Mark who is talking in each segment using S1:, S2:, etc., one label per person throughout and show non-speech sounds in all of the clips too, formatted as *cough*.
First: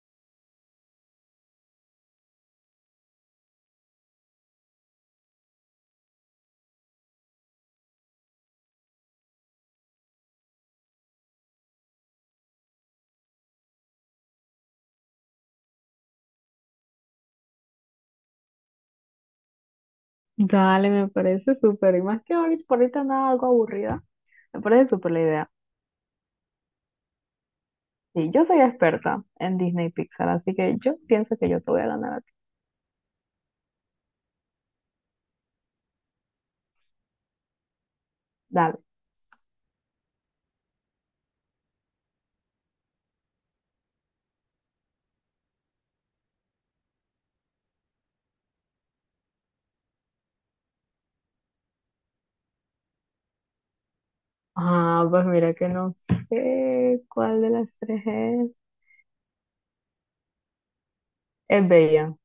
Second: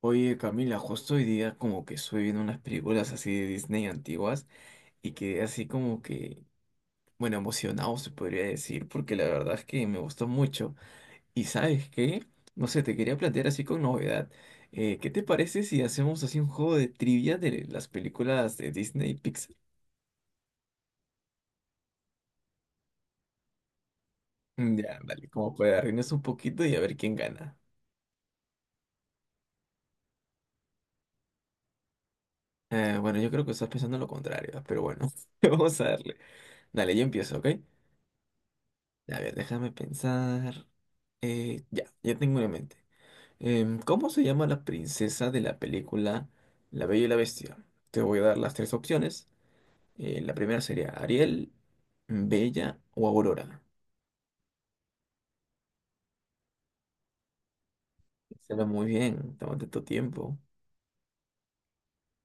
S1: Oye, Camila, justo hoy día como que estuve viendo unas películas así de Disney antiguas y quedé así como que, bueno, emocionado se podría decir, porque la verdad es que me gustó mucho. Y ¿sabes qué? No sé, te quería plantear así con novedad. ¿Qué te parece si hacemos así un juego de trivia de las películas de Disney y Pixar?
S2: Dale, me parece súper. Y más que ahorita, por ahorita andaba algo aburrida, me
S1: Mm,
S2: parece
S1: ya,
S2: súper la
S1: dale,
S2: idea.
S1: como para reírnos un poquito y a ver quién gana.
S2: Y yo soy experta en Disney y Pixar, así que yo pienso que yo te voy a ganar a ti.
S1: Bueno, yo creo que estás pensando lo contrario, pero bueno, *laughs* vamos a darle. Dale, yo empiezo, ¿ok?
S2: Dale.
S1: A ver, déjame pensar. Ya, tengo una en mente. ¿Cómo se llama la princesa de la película La Bella y la Bestia? Te voy a dar las tres opciones. La primera sería Ariel, Bella o Aurora.
S2: Ah, pues mira que no sé cuál de las tres es.
S1: Será muy bien, tómate tu tiempo.
S2: Es Bella.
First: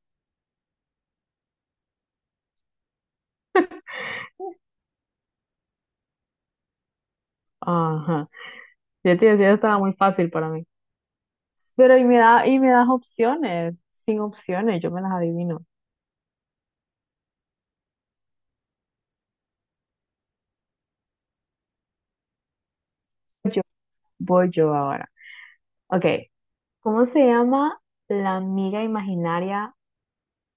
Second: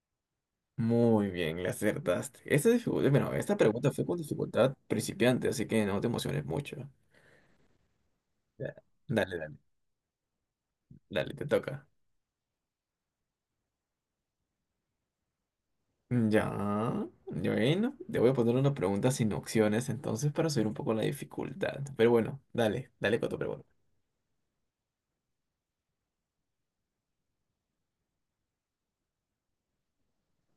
S1: Muy bien, le acertaste. Esta dificultad, bueno, esta pregunta fue con dificultad principiante, así que no te emociones mucho.
S2: Ajá.
S1: Ya,
S2: Ya te
S1: dale,
S2: decía,
S1: dale,
S2: estaba muy fácil para mí.
S1: dale, te toca.
S2: Pero y me das opciones. Sin opciones, yo me las adivino.
S1: Ya, y bueno, te voy a poner una pregunta sin opciones entonces para subir un poco la dificultad. Pero bueno, dale, dale con tu
S2: Yo
S1: pregunta.
S2: voy yo ahora. Ok. ¿Cómo se llama la amiga imaginaria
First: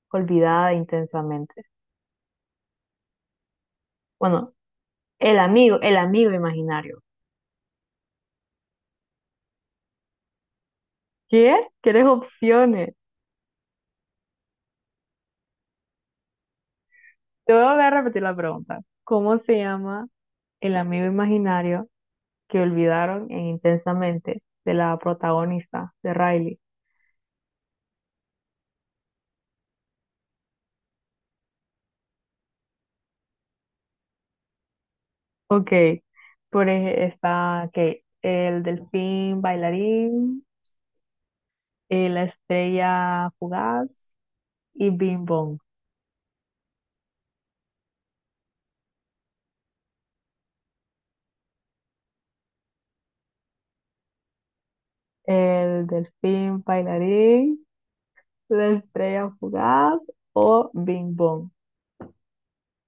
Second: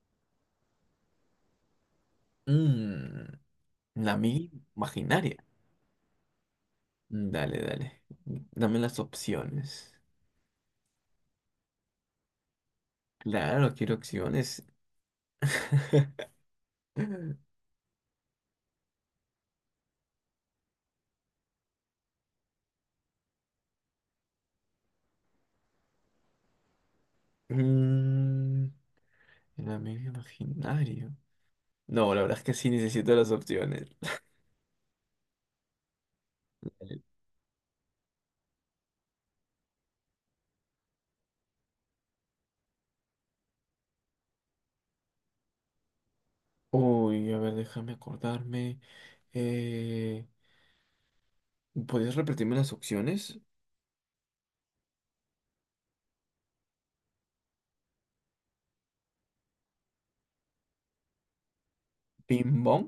S2: olvidada de intensamente?
S1: Mm, la amiga
S2: Bueno,
S1: imaginaria.
S2: el amigo imaginario.
S1: Mm, dale, dale. Dame las opciones.
S2: ¿Qué? ¿Quieres opciones?
S1: Claro, quiero opciones. *laughs*
S2: Te voy a volver a repetir la pregunta. ¿Cómo se llama el amigo imaginario que olvidaron en Intensamente de la protagonista de Riley?
S1: Mm, el amigo imaginario. No, la verdad es que sí necesito las opciones.
S2: Ok. Por ejemplo,
S1: *laughs*
S2: está que el delfín bailarín, la estrella fugaz y Bing Bong.
S1: Uy, a ver, déjame acordarme. Eh, ¿Podrías repetirme las opciones?
S2: El delfín bailarín, la estrella fugaz o Bing Bong.
S1: ¿Ping pong?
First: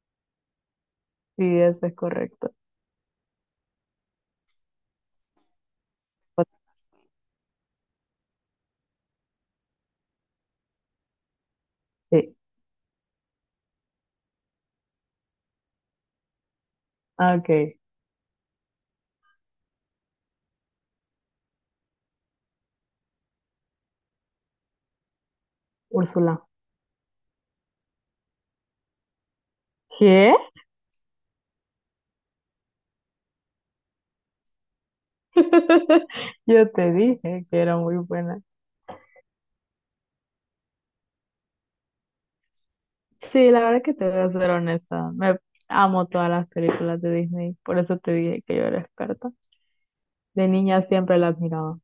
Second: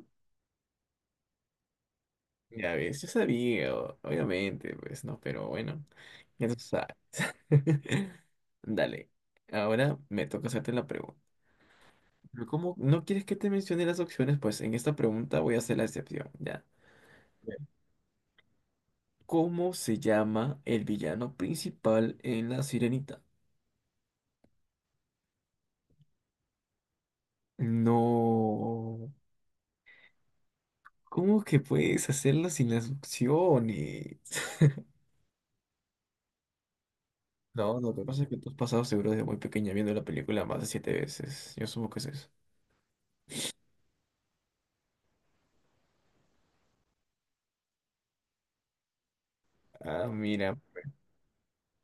S2: Sí, eso es correcto.
S1: Ya ves, yo sabía, obviamente, pues no, pero bueno, ya tú sabes. *laughs* Dale, ahora me toca hacerte la pregunta.
S2: Sí.
S1: Pero como no quieres que te mencione las opciones, pues en esta pregunta voy a hacer la excepción, ya.
S2: Ah, ok.
S1: Bien. ¿Cómo se llama el villano principal en La Sirenita?
S2: Úrsula.
S1: No,
S2: ¿Qué?
S1: ¿cómo que puedes hacerlo sin las opciones? *laughs*
S2: *laughs* Yo te dije que era
S1: No, no, lo
S2: muy
S1: que pasa es que
S2: buena.
S1: tú has pasado seguro desde muy pequeña viendo la película más de 7 veces. Yo supongo que es eso.
S2: Sí, la verdad es que te voy a ser honesta. Me amo todas las películas de Disney. Por eso te dije que yo era experta.
S1: Ah,
S2: De
S1: mira.
S2: niña siempre las miraba.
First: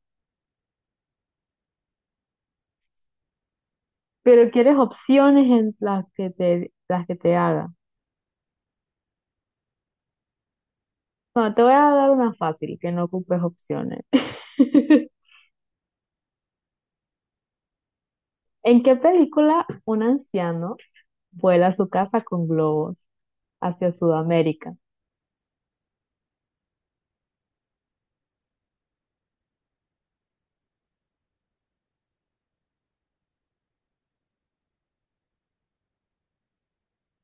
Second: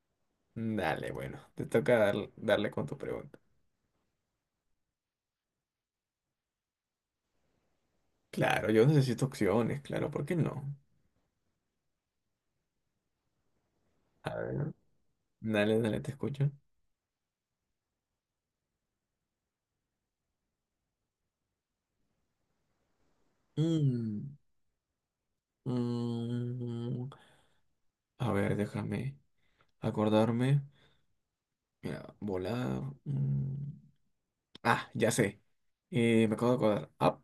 S1: Dale, bueno, te toca darle con tu pregunta.
S2: Pero quieres opciones en las que te haga.
S1: Claro, yo necesito opciones, claro, ¿por qué no?
S2: Bueno, te voy a dar una fácil, que no ocupes opciones.
S1: A ver.
S2: *laughs*
S1: Dale, dale, te escucho.
S2: ¿En qué película un anciano vuela a su casa con globos hacia
S1: Mm,
S2: Sudamérica?
S1: mm, a ver, déjame acordarme. Mira, volar. Mm. Ah, ya sé. Me acabo de acordar. Ah,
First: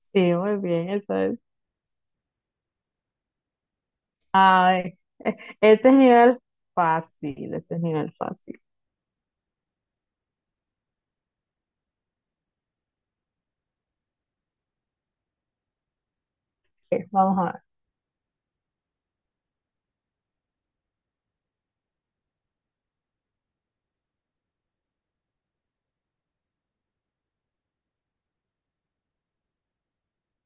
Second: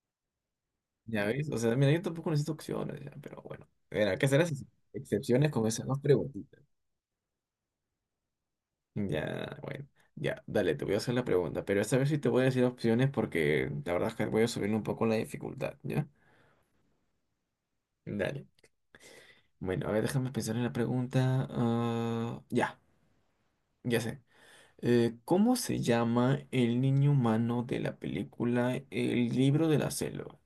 S2: Sí, muy bien,
S1: ya
S2: eso.
S1: ves. O sea, mira, yo tampoco necesito opciones, ya, pero bueno. Mira, ¿qué serás?
S2: Ay, e-
S1: Excepciones con esas
S2: este es
S1: dos
S2: nivel
S1: preguntas.
S2: fácil, este es nivel fácil.
S1: Ya, bueno. Ya, dale, te voy a hacer la pregunta, pero esta vez sí te voy a decir opciones porque la verdad es que voy a subir un poco la dificultad, ¿ya?
S2: Ok, vamos a ver.
S1: Dale. Bueno, a ver, déjame pensar en la pregunta. Ah, ya, ya sé. ¿Cómo se llama el niño humano de la película El libro de la selva?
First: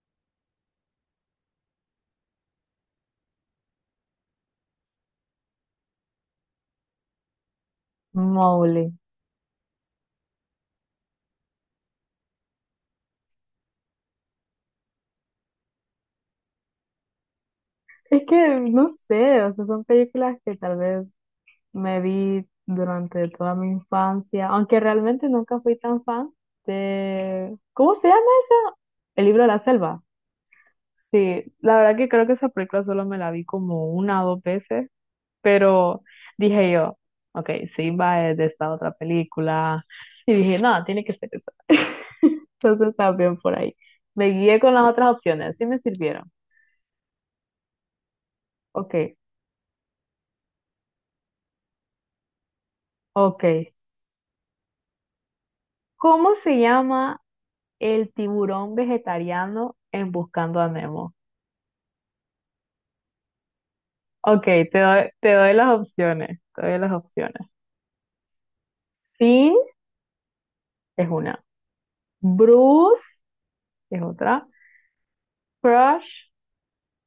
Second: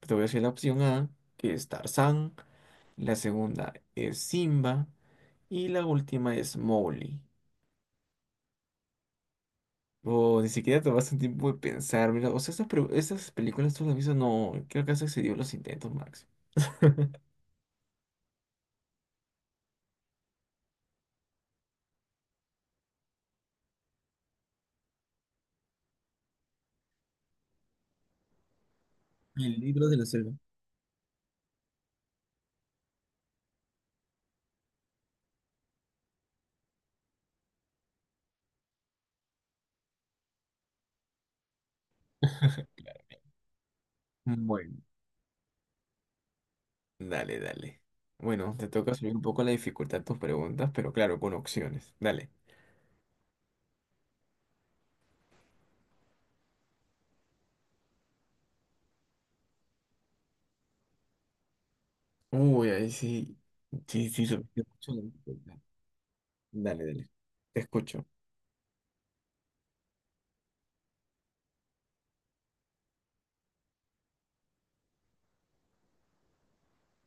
S1: Te voy a decir la opción A, que es Tarzán, la segunda es Simba y la última es Mowgli.
S2: Mowgli.
S1: O ni siquiera tomaste un tiempo de pensar, mira, o sea, estas, estas películas tú las has visto, no, creo que has excedido los intentos, Max.
S2: Es que no sé, o sea, son películas que tal vez me vi durante toda mi infancia, aunque realmente nunca fui tan fan de... ¿Cómo se llama esa? El libro de la
S1: El libro de
S2: selva.
S1: la selva.
S2: Sí, la verdad que creo que esa película solo me la vi como una o dos veces, pero dije yo, ok, Simba es de esta otra película, y dije, no, tiene que ser esa. *laughs*
S1: *laughs*
S2: Entonces también por ahí. Me guié con
S1: Bueno,
S2: las otras opciones, sí me sirvieron.
S1: dale, dale. Bueno, te
S2: Ok,
S1: toca subir un poco la dificultad de tus preguntas, pero claro, con opciones. Dale.
S2: ok. ¿Cómo se llama el tiburón vegetariano en Buscando a Nemo?
S1: Uy, ahí sí. Sí, sí,
S2: Ok,
S1: subiste mucho la
S2: te doy
S1: dificultad.
S2: las opciones, te doy
S1: Dale,
S2: las
S1: dale.
S2: opciones.
S1: Te escucho.
S2: Finn es una, Bruce es otra, Crush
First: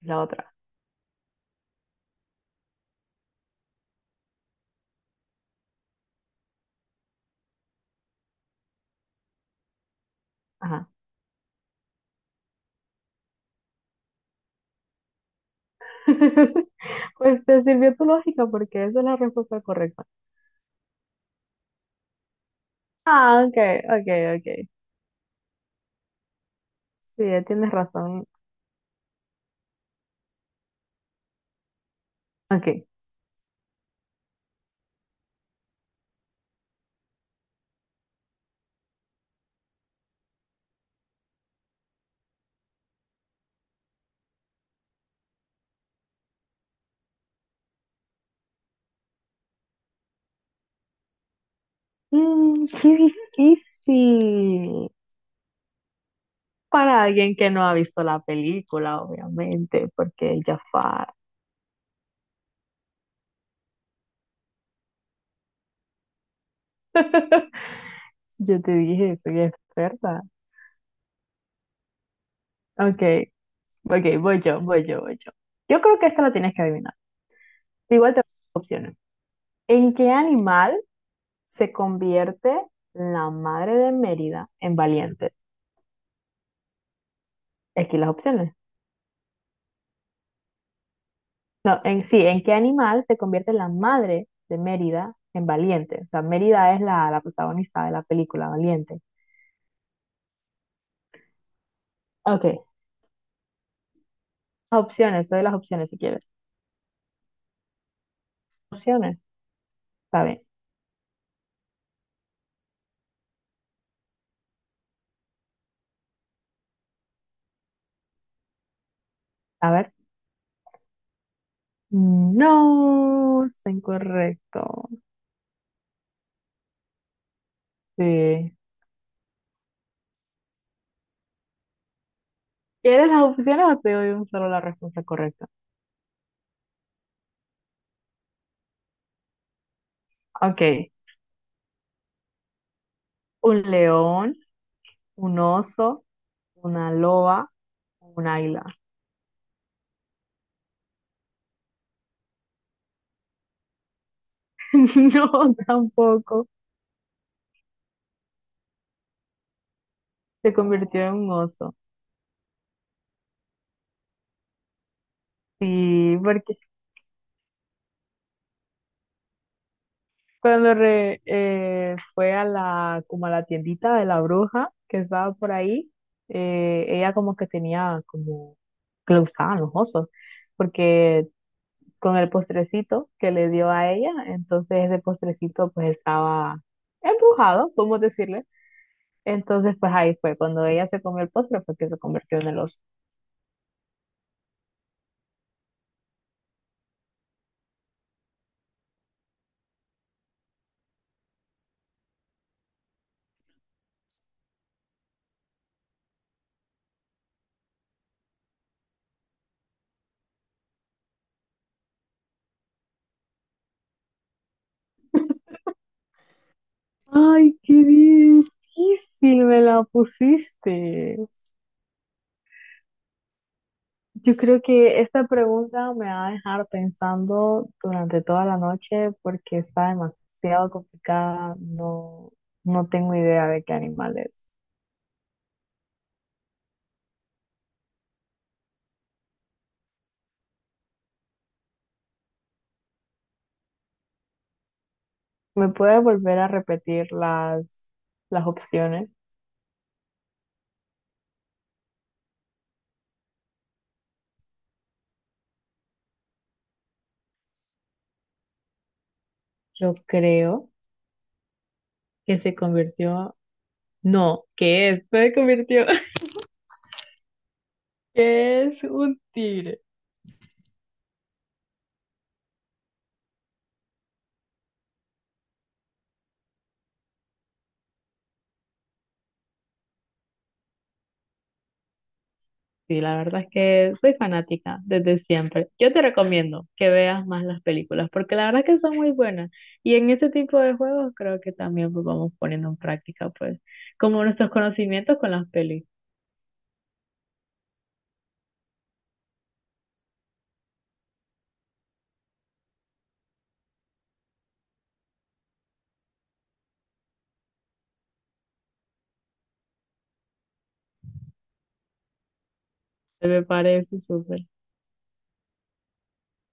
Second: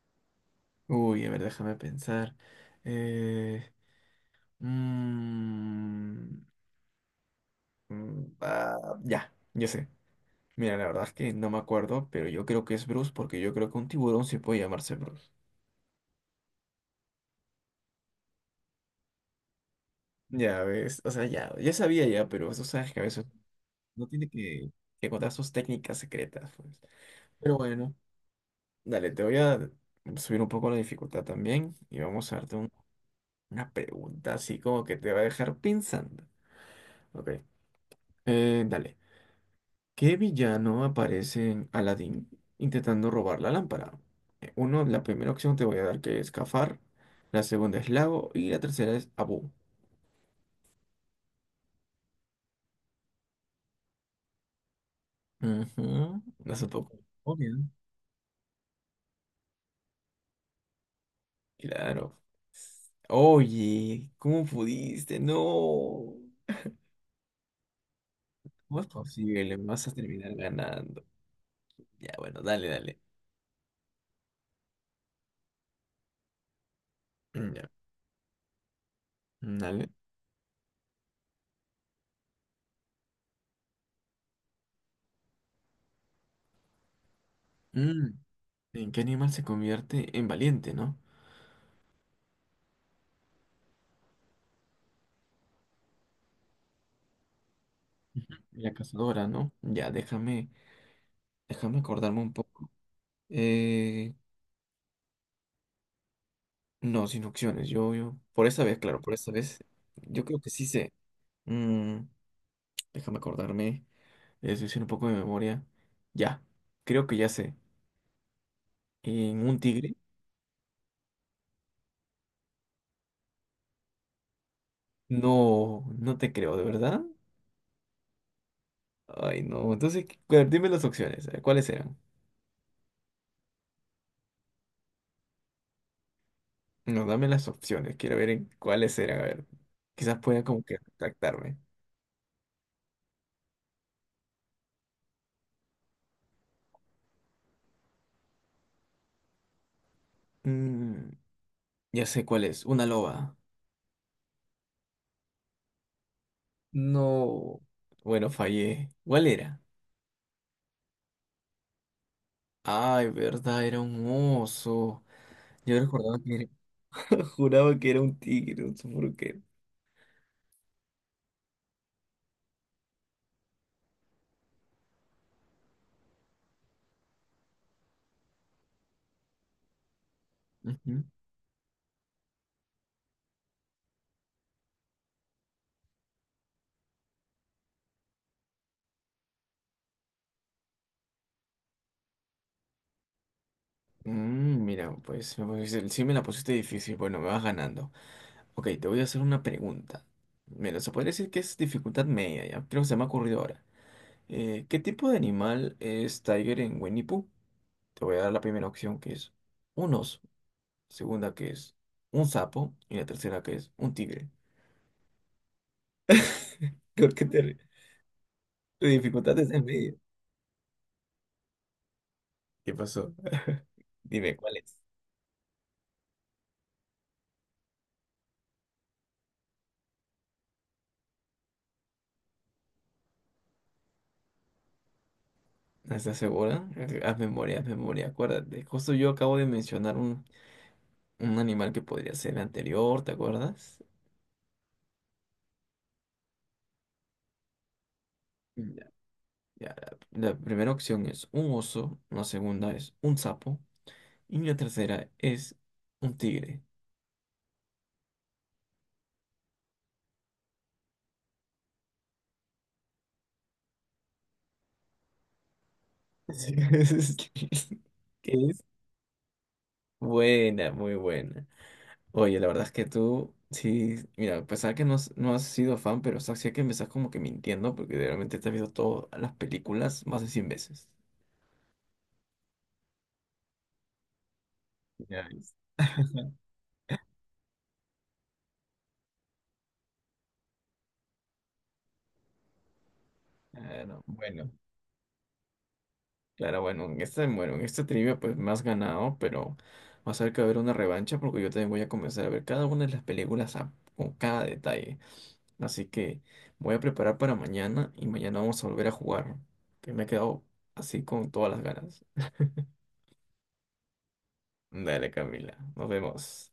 S2: es la otra.
S1: Uy, a ver, déjame pensar. Eh, mm, ah, ya, yo sé. Mira, la
S2: Ajá.
S1: verdad es que no me acuerdo, pero yo creo que es Bruce porque yo creo que un tiburón sí puede llamarse Bruce.
S2: *laughs* Pues te sirvió tu lógica porque esa es la respuesta correcta.
S1: Ya ves, o sea, ya, sabía ya, pero tú sabes que a veces
S2: Ah, ok,
S1: no
S2: ok,
S1: tiene
S2: ok.
S1: que contar sus técnicas secretas, pues.
S2: Sí,
S1: Pero
S2: tienes
S1: bueno,
S2: razón.
S1: dale, te voy a subir un poco la dificultad también y vamos a darte
S2: Ok.
S1: una pregunta así como que te va a dejar pensando. Ok, dale. ¿Qué villano aparece en Aladdin intentando robar la lámpara? Uno, la primera opción te voy a dar que es Cafar, la segunda es Lago y la tercera es Abu.
S2: Mm, qué difícil.
S1: Ujú, hace poco.
S2: Para alguien que
S1: Obvio.
S2: no ha visto la película, obviamente, porque Jafar.
S1: Claro. Oye, ¿cómo pudiste? No.
S2: *laughs* Yo te
S1: ¿Cómo es
S2: dije, soy
S1: posible? Me vas a
S2: experta.
S1: terminar ganando. Ya, bueno, dale, dale.
S2: Ok, ok, voy yo, voy yo, voy yo. Yo creo que esta la tienes que adivinar.
S1: Mm, ya,
S2: Igual te doy opciones.
S1: mm, dale.
S2: ¿En qué animal se convierte la madre de Mérida en Valiente? Aquí las
S1: Mm,
S2: opciones.
S1: ¿en qué animal se convierte en valiente, no?
S2: No, en sí, ¿en qué animal se convierte la madre de Mérida en Valiente? O sea, Mérida es la protagonista de la película
S1: La
S2: Valiente.
S1: cazadora, ¿no? Ya, déjame, acordarme un
S2: Ok,
S1: poco. Eh,
S2: opciones, doy las opciones si quieres.
S1: No, sin opciones. Yo, por esta vez, claro, por
S2: Opciones,
S1: esta vez,
S2: está
S1: yo creo
S2: bien.
S1: que sí sé. Mm, déjame acordarme, es decir, un poco de memoria. Ya, creo que ya sé. ¿En un
S2: A ver.
S1: tigre?
S2: No, es incorrecto.
S1: No, no te creo, ¿de verdad?
S2: Sí.
S1: Ay, no. Entonces, dime las opciones. ¿Cuáles eran?
S2: ¿Quieres las opciones o te doy un solo la respuesta correcta?
S1: No, dame las opciones. Quiero ver en cuáles eran. A ver, quizás pueda
S2: Ok,
S1: como que retractarme.
S2: un león, un oso, una loba, un águila.
S1: Mm, ya sé cuál es. Una loba.
S2: *laughs* No, tampoco.
S1: No. Bueno, fallé. ¿Cuál era?
S2: Se convirtió en un oso.
S1: Ay, verdad, era un oso. Yo
S2: Sí,
S1: recordaba que era.
S2: porque
S1: *laughs* Juraba que era un tigre, no sé por qué.
S2: cuando fue a la, como a la tiendita de la bruja que estaba por ahí, ella como que tenía como que le gustaban los osos,
S1: Ujú.
S2: porque con el postrecito que le dio a ella, entonces ese postrecito pues estaba embrujado, podemos decirle. Entonces pues ahí fue, cuando ella se comió el postre fue que se convirtió en el oso.
S1: Mm, mira, pues sí me la pusiste difícil. Bueno, me vas ganando. Ok, te voy a hacer una pregunta. Mira, se podría decir que es dificultad media, ya. Creo que se me ha ocurrido ahora. ¿Qué tipo de animal es Tiger en Winnie Pooh? Te voy a dar la primera opción que es un oso, segunda que es un sapo y la tercera que es un tigre. *laughs* ¿Por qué te ríes?
S2: Ay, qué
S1: Tu dificultad
S2: difícil
S1: es
S2: me
S1: en
S2: la
S1: medio.
S2: pusiste.
S1: ¿Qué pasó? *laughs* Dime,
S2: Yo
S1: ¿cuál
S2: creo
S1: es?
S2: que esta pregunta me va a dejar pensando durante toda la noche porque está demasiado complicada. No, no tengo idea de qué animal es.
S1: ¿Estás segura? Haz memoria, acuérdate. Justo yo acabo de mencionar un animal que podría ser el anterior, ¿te acuerdas?
S2: ¿Me puede volver a repetir las
S1: Ya,
S2: opciones?
S1: ya, la primera opción es un oso, la segunda es un sapo y la tercera es un tigre.
S2: Yo creo que se convirtió. No, ¿qué es? No se convirtió. *laughs*
S1: Así *laughs* es, que es
S2: ¿Qué es un tigre?
S1: buena, muy buena. Oye, la verdad es que tú, sí, mira, a pesar que no, no has sido fan, pero o sea, sí hay que empezar como que mintiendo porque realmente te has visto todas las películas más de 100 veces.
S2: Sí, la verdad es que soy fanática desde
S1: Ya,
S2: siempre. Yo te recomiendo que veas más las películas porque la verdad es que son muy buenas. Y en ese tipo de juegos creo que también pues, vamos poniendo en práctica, pues,
S1: claro,
S2: como nuestros
S1: bueno,
S2: conocimientos con las pelis.
S1: claro, bueno, en este trivia pues me has ganado, pero va a ser que va a haber una revancha porque yo también voy a comenzar a ver cada una de las películas con cada detalle. Así que voy a preparar para mañana y mañana vamos a volver a jugar, que me he quedado así con todas las ganas.
S2: Me parece súper.
S1: Dale, Camila, nos vemos.